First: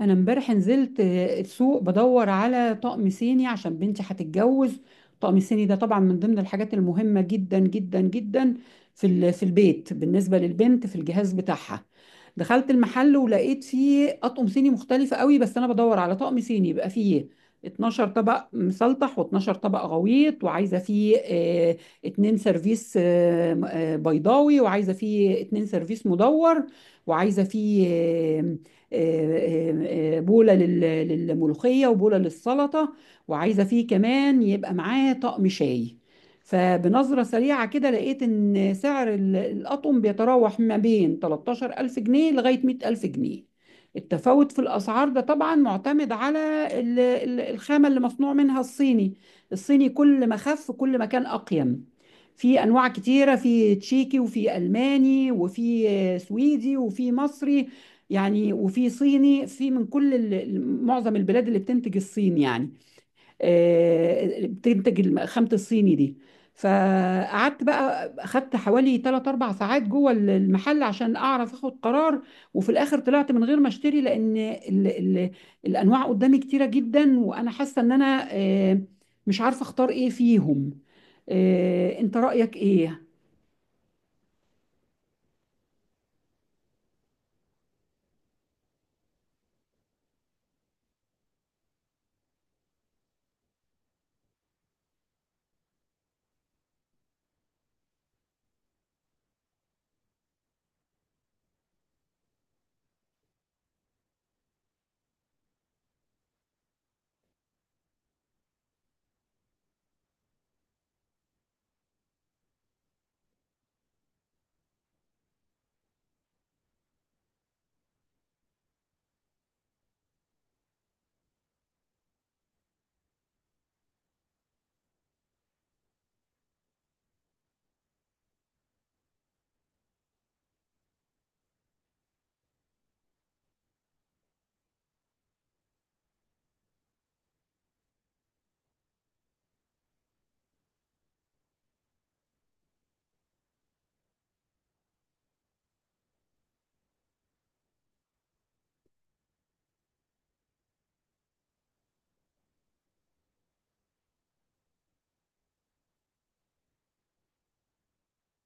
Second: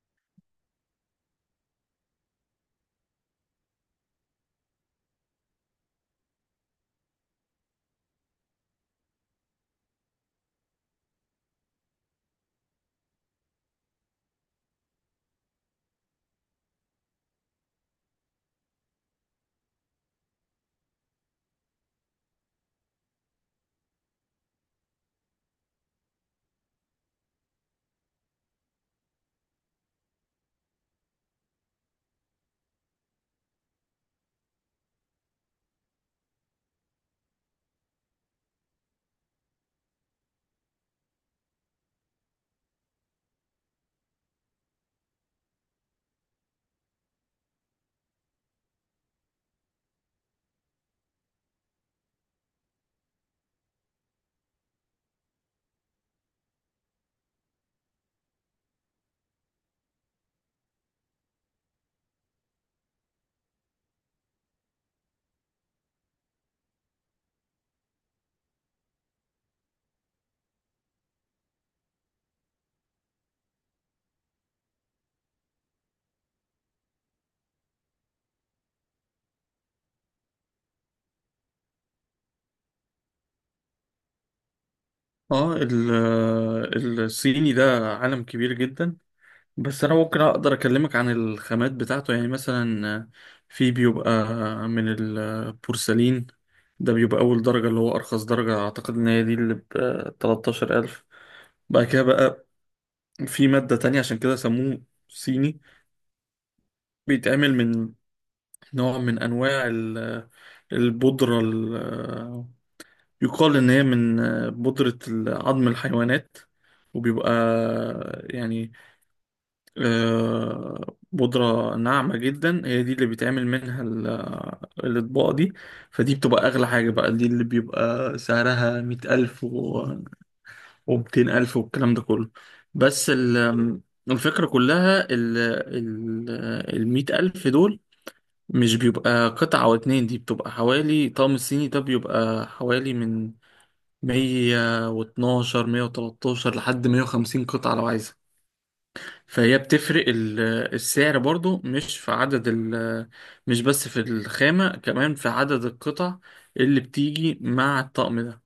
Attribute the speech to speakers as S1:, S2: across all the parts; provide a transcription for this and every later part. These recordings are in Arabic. S1: انا امبارح نزلت السوق بدور على طقم صيني عشان بنتي هتتجوز. طقم صيني ده طبعا من ضمن الحاجات المهمة جدا جدا جدا في البيت بالنسبة للبنت في الجهاز بتاعها. دخلت المحل ولقيت فيه اطقم صيني مختلفة قوي، بس انا بدور على طقم صيني يبقى فيه 12 طبق مسلطح و12 طبق غويط، وعايزة فيه اتنين سيرفيس بيضاوي، وعايزة فيه اتنين سيرفيس مدور، وعايزة فيه بولة للملوخية وبولة للسلطة، وعايزة فيه كمان يبقى معاه طقم شاي. فبنظرة سريعة كده لقيت إن سعر الأطقم بيتراوح ما بين 13 ألف جنيه لغاية 100 ألف جنيه. التفاوت في الأسعار ده طبعا معتمد على الخامة اللي مصنوع منها الصيني. الصيني كل ما خف كل ما كان أقيم. في أنواع كتيرة: في تشيكي، وفي ألماني، وفي سويدي، وفي مصري يعني، وفي صيني، في من كل معظم البلاد اللي بتنتج الصين يعني بتنتج خامة الصيني دي. فقعدت بقى اخدت حوالي 3 4 ساعات جوه المحل عشان اعرف اخد قرار. وفي الاخر طلعت من غير ما اشتري، لان ال ال الانواع قدامي كتيرة جدا، وانا حاسة ان انا مش عارفة اختار ايه فيهم. انت رأيك ايه؟
S2: الصيني ده عالم كبير جدا. بس انا ممكن اقدر اكلمك عن الخامات بتاعته، يعني مثلا في بيبقى من البورسلين. ده بيبقى اول درجة، اللي هو ارخص درجة. اعتقد ان هي دي اللي ب 13000. بعد كده بقى في مادة تانية، عشان كده سموه صيني. بيتعمل من نوع من انواع البودرة، يقال ان هي من بودرة عظم الحيوانات. وبيبقى يعني بودرة ناعمة جدا، هي دي اللي بيتعمل منها الأطباق دي. فدي بتبقى أغلى حاجة، بقى دي اللي بيبقى سعرها مية ألف ومتين ألف والكلام ده كله. بس الفكرة كلها، ال ال المية ألف دول مش بيبقى قطعة أو اتنين. دي بتبقى حوالي، طقم الصيني ده بيبقى حوالي من مية واتناشر، مية وتلاتاشر لحد مية وخمسين قطعة لو عايزة. فهي بتفرق السعر برضو، مش في عدد مش بس في الخامة، كمان في عدد القطع اللي بتيجي مع الطقم ده.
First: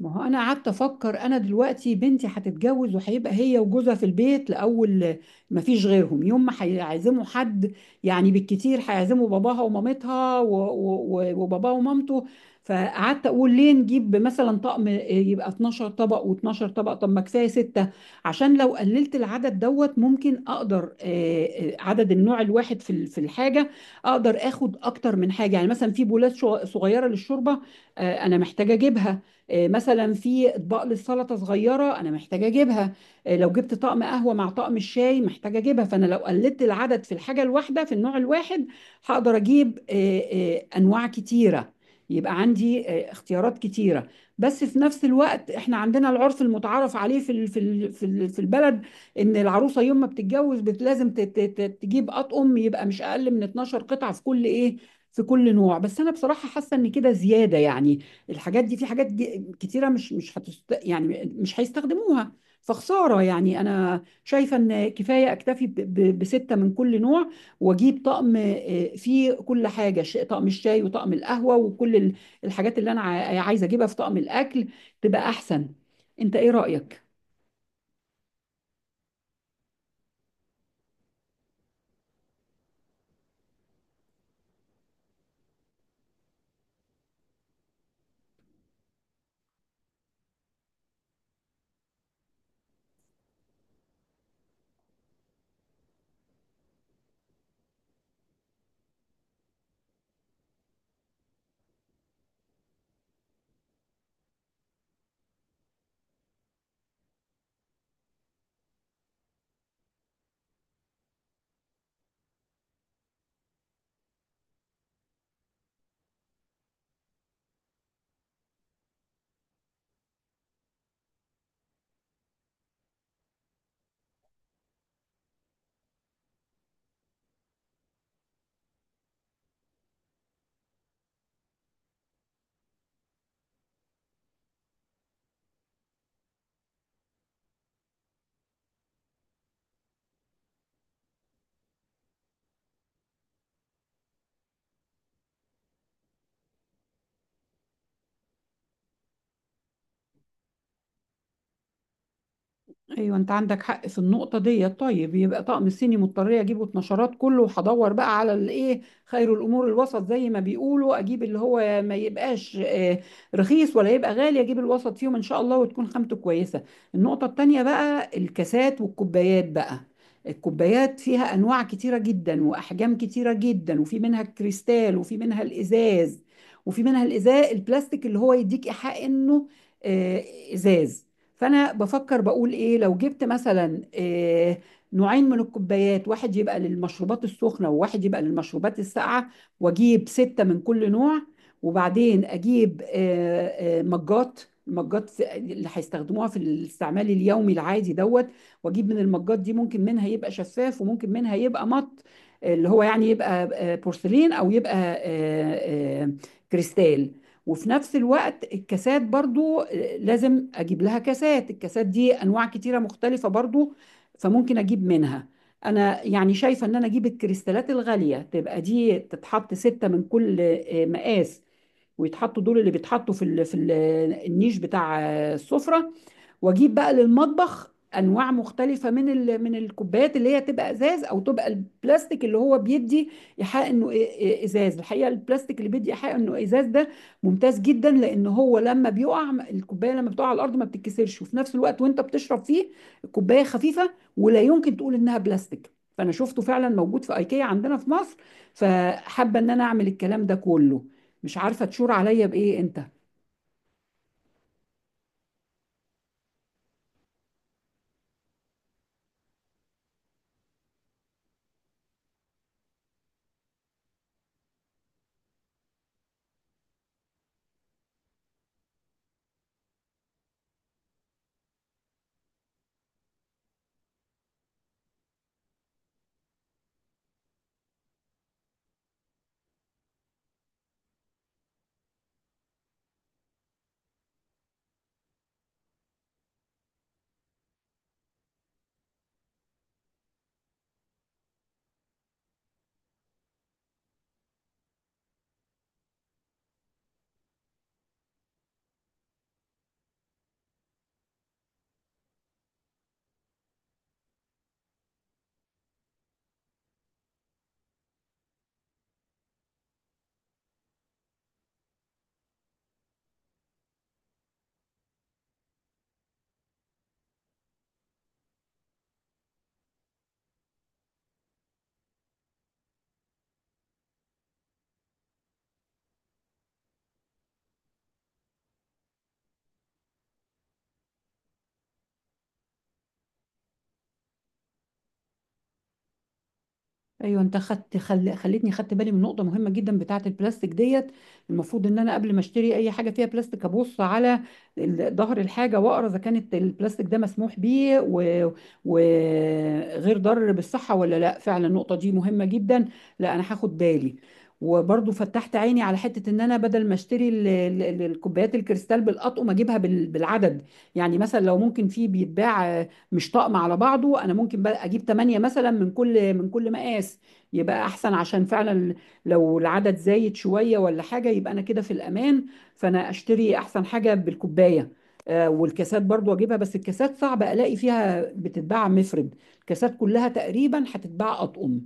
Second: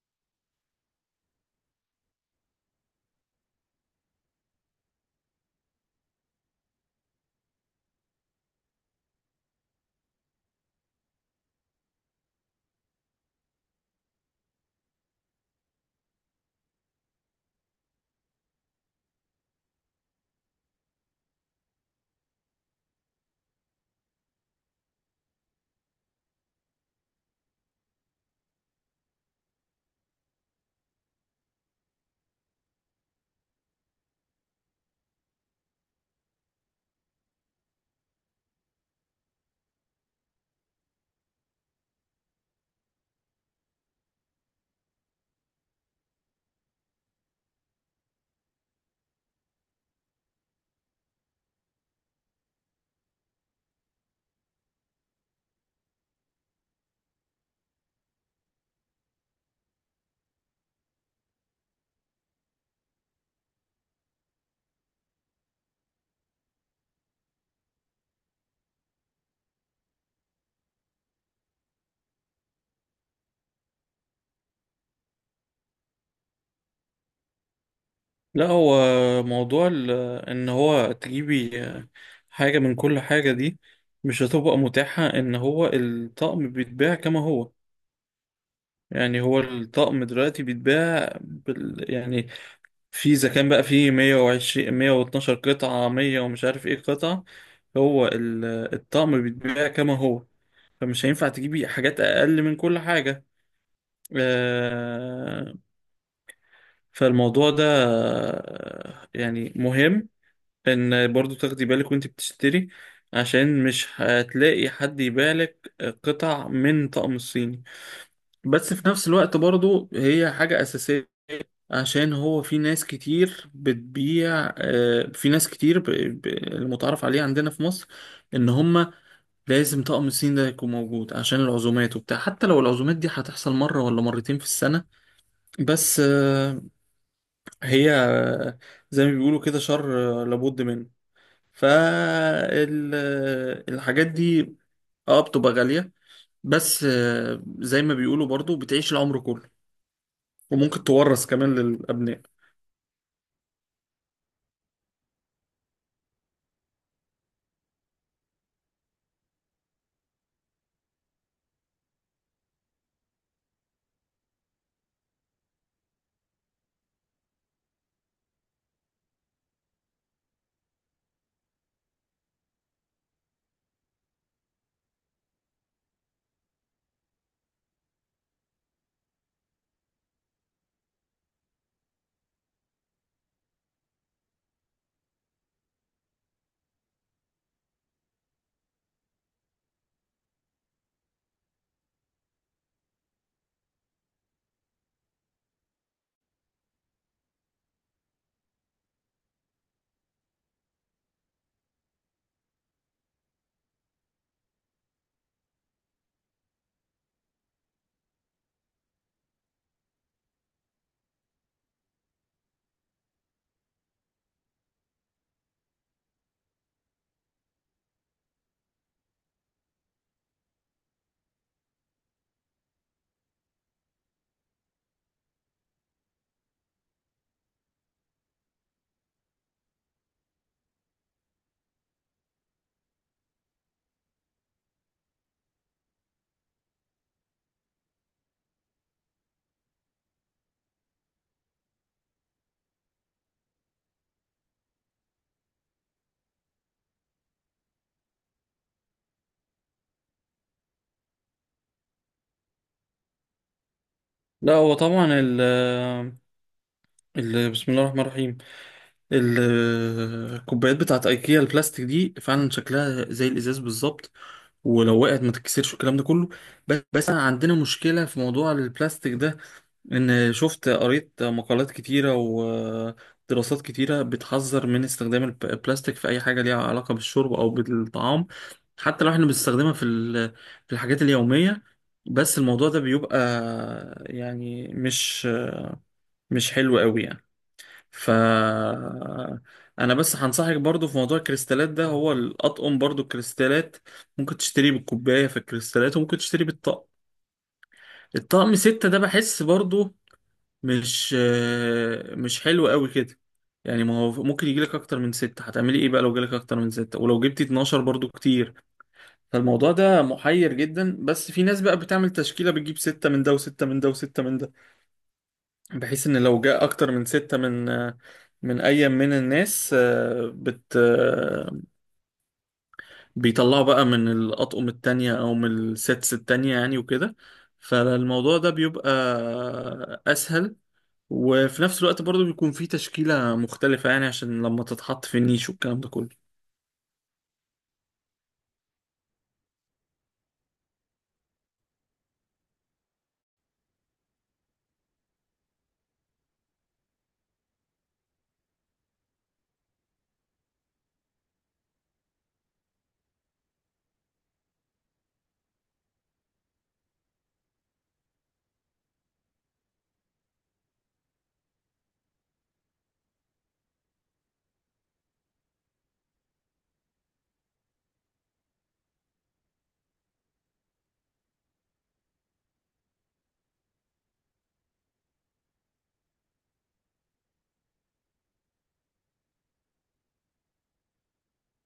S1: ما هو انا قعدت افكر: انا دلوقتي بنتي هتتجوز، وهيبقى هي وجوزها في البيت لاول ما فيش غيرهم. يوم ما هيعزموا حد، يعني بالكتير هيعزموا باباها ومامتها وباباها ومامته. فقعدت اقول: ليه نجيب مثلا طقم يبقى 12 طبق و12 طبق؟ طب ما كفايه ستة، عشان لو قللت العدد دوت ممكن اقدر عدد النوع الواحد في الحاجه، اقدر اخد اكتر من حاجه. يعني مثلا في بولات صغيره للشوربه، انا محتاجه اجيبها. مثلا في اطباق للسلطه صغيره انا محتاجه اجيبها. لو جبت طقم قهوه مع طقم الشاي محتاجه اجيبها. فانا لو قلدت العدد في الحاجه الواحده في النوع الواحد، هقدر اجيب انواع كتيره، يبقى عندي اختيارات كتيره. بس في نفس الوقت احنا عندنا العرف المتعارف عليه في البلد، ان العروسه يوم ما بتتجوز لازم تجيب اطقم يبقى مش اقل من 12 قطعه في كل ايه، في كل نوع. بس انا بصراحه حاسه ان كده زياده يعني. الحاجات دي في حاجات كتيرة مش مش هتست... يعني مش هيستخدموها، فخسارة يعني. أنا شايفة إن كفاية أكتفي بستة من كل نوع، وأجيب طقم فيه كل حاجة: طقم الشاي، وطقم القهوة، وكل الحاجات اللي أنا عايزة أجيبها في طقم الأكل، تبقى أحسن. أنت إيه رأيك؟
S2: لا، هو موضوع ان هو تجيبي حاجة من كل حاجة دي، مش هتبقى متاحة. ان هو الطقم بيتباع كما هو. يعني هو الطقم دلوقتي بيتباع يعني، في اذا كان بقى في 120، 112 قطعة، 100 ومش عارف ايه قطعة. هو الطقم بيتباع كما هو، فمش هينفع تجيبي حاجات اقل من كل حاجة. آه، فالموضوع ده يعني مهم ان برضو تاخدي بالك وانت بتشتري، عشان مش هتلاقي حد يبيع لك قطع من طقم الصيني. بس في نفس الوقت برضو هي حاجة أساسية، عشان هو في ناس كتير بتبيع، في ناس كتير المتعارف عليه عندنا في مصر، ان هما لازم طقم الصين ده يكون موجود، عشان العزومات وبتاع. حتى لو العزومات دي هتحصل مرة ولا مرتين في السنة. بس هي زي ما بيقولوا كده شر لابد منه. فالحاجات دي اه بتبقى غالية، بس زي ما بيقولوا برضو بتعيش العمر كله، وممكن تورث كمان للأبناء.
S1: ايوه، انت عندك حق في النقطه دي. طيب يبقى طقم الصيني مضطر اجيبه اتنشرات كله، وهدور بقى على الايه. خير الامور الوسط، زي ما بيقولوا، اجيب اللي هو ما يبقاش رخيص ولا يبقى غالي، اجيب الوسط فيهم ان شاء الله، وتكون خامته كويسه. النقطه التانيه بقى: الكاسات والكوبايات بقى. الكوبايات فيها انواع كتيره جدا واحجام كتيره جدا، وفي منها الكريستال، وفي منها الازاز، وفي منها الازاز البلاستيك اللي هو يديك ايحاء انه آه، ازاز. فانا بفكر بقول ايه: لو جبت مثلا نوعين من الكوبايات، واحد يبقى للمشروبات السخنه، وواحد يبقى للمشروبات الساقعه، واجيب سته من كل نوع. وبعدين اجيب مجات، المجات اللي هيستخدموها في الاستعمال اليومي العادي دوت. واجيب من المجات دي ممكن منها يبقى شفاف، وممكن منها يبقى مط، اللي هو يعني يبقى بورسلين، او يبقى كريستال. وفي نفس الوقت الكاسات برضو لازم اجيب لها كاسات. الكاسات دي انواع كتيرة مختلفة برضو، فممكن اجيب منها. انا يعني شايفة ان انا اجيب الكريستالات الغالية، تبقى دي تتحط ستة من كل مقاس، ويتحطوا دول اللي بيتحطوا النيش بتاع السفرة. واجيب بقى للمطبخ انواع مختلفه من الكوبايات، اللي هي تبقى ازاز، او تبقى البلاستيك اللي هو بيدي ايحاء انه ازاز. الحقيقه البلاستيك اللي بيدي ايحاء انه ازاز ده ممتاز جدا، لان هو لما بيقع الكوبايه، لما بتقع على الارض، ما بتتكسرش، وفي نفس الوقت وانت بتشرب فيه الكوبايه خفيفه، ولا يمكن تقول انها بلاستيك. فانا شفته فعلا موجود في ايكيا عندنا في مصر، فحابه ان انا اعمل الكلام ده كله. مش عارفه تشور عليا بايه انت؟
S2: لا، هو طبعا بسم الله الرحمن الرحيم. الكوبايات بتاعت ايكيا البلاستيك دي، فعلا شكلها زي الازاز بالظبط، ولو وقعت ما تتكسرش والكلام ده كله. بس أنا عندنا مشكله في موضوع البلاستيك ده، ان شفت قريت مقالات كتيره ودراسات كتيره بتحذر من استخدام البلاستيك في اي حاجه ليها علاقه بالشرب او بالطعام، حتى لو احنا بنستخدمها في الحاجات اليوميه. بس الموضوع ده بيبقى يعني مش حلو قوي يعني. ف انا بس هنصحك برضو في موضوع الكريستالات ده، هو الاطقم برضو الكريستالات، ممكن تشتريه بالكوبايه في الكريستالات، وممكن تشتريه بالطقم. الطقم ستة ده بحس برضو مش حلو قوي كده. يعني ما هو ممكن يجيلك اكتر من ستة، هتعملي ايه بقى لو جالك اكتر من ستة؟ ولو جبتي 12 برضو كتير. فالموضوع ده محير جدا، بس في ناس بقى بتعمل تشكيلة، بتجيب ستة من ده وستة من ده وستة من ده، بحيث ان لو جاء اكتر من ستة من اي من الناس، آه، بت آه، بيطلعوا بقى من الاطقم التانية او من السيتس التانية، يعني وكده. فالموضوع ده بيبقى اسهل، وفي نفس الوقت برضو بيكون فيه تشكيلة مختلفة يعني، عشان لما تتحط في النيش والكلام ده كله.
S1: ايوه، انت خدت خلتني خدت بالي من نقطه مهمه جدا بتاعه البلاستيك ديت. المفروض ان انا قبل ما اشتري اي حاجه فيها بلاستيك ابص على ظهر الحاجه، واقرا اذا كانت البلاستيك ده مسموح بيه وغير وغير ضار بالصحه ولا لا. فعلا النقطه دي مهمه جدا. لا، انا هاخد بالي. وبرضو فتحت عيني على حته: ان انا بدل ما اشتري الكوبايات الكريستال بالاطقم، اجيبها بالعدد. يعني مثلا لو ممكن في بيتباع مش طقم على بعضه، انا ممكن بقى اجيب 8 مثلا من كل مقاس، يبقى احسن. عشان فعلا لو العدد زايد شوية ولا حاجة، يبقى انا كده في الامان. فانا اشتري احسن حاجة بالكوباية. والكاسات برضو اجيبها، بس الكاسات صعب الاقي فيها بتتباع مفرد، الكاسات كلها تقريبا هتتباع اطقم.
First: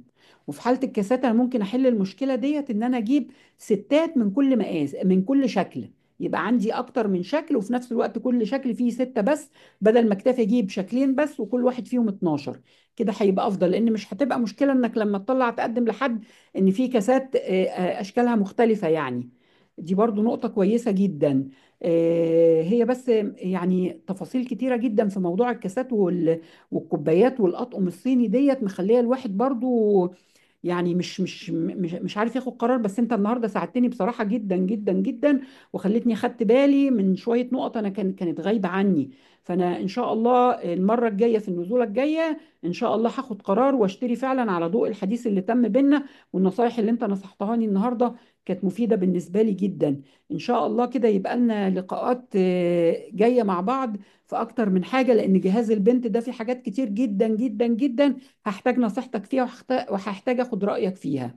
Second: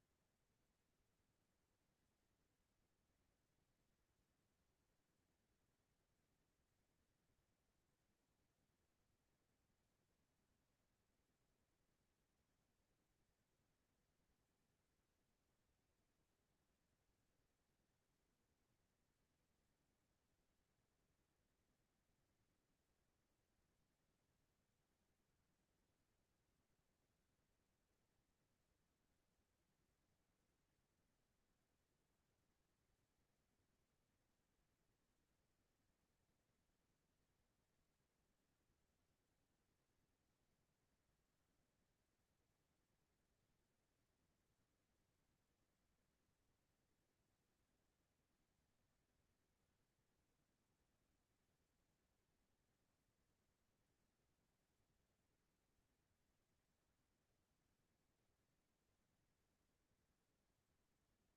S1: وفي حالة الكاسات انا ممكن احل المشكلة ديت: ان انا اجيب ستات من كل مقاس، من كل شكل، يبقى عندي اكتر من شكل، وفي نفس الوقت كل شكل فيه ستة بس، بدل ما اكتفي اجيب شكلين بس وكل واحد فيهم 12. كده هيبقى افضل، لان مش هتبقى مشكله انك لما تطلع تقدم لحد ان في كاسات اشكالها مختلفه يعني. دي برضو نقطه كويسه جدا. هي بس يعني تفاصيل كتيره جدا في موضوع الكاسات والكوبايات والاطقم الصيني ديت، مخليه الواحد برضو يعني مش عارف ياخد قرار. بس انت النهارده ساعدتني بصراحه جدا جدا جدا، وخلتني خدت بالي من شويه نقط انا كانت غايبه عني. فانا ان شاء الله المره الجايه، في النزوله الجايه ان شاء الله هاخد قرار، واشتري فعلا على ضوء الحديث اللي تم بينا والنصايح اللي انت نصحتهاني النهارده، كانت مفيده بالنسبه لي جدا. ان شاء الله كده يبقى لنا لقاءات جايه مع بعض في اكتر من حاجه، لان جهاز البنت ده في حاجات كتير جدا جدا جدا هحتاج نصيحتك فيها، وهحتاج اخد رأيك فيها.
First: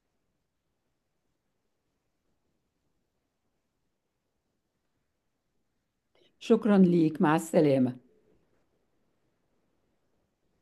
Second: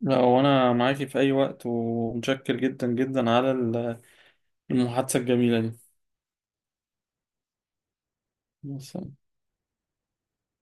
S2: لا، وانا معاكي في اي وقت، ومتشكر جدا جدا على المحادثة الجميلة
S1: شكرا ليك، مع السلامة.
S2: دي.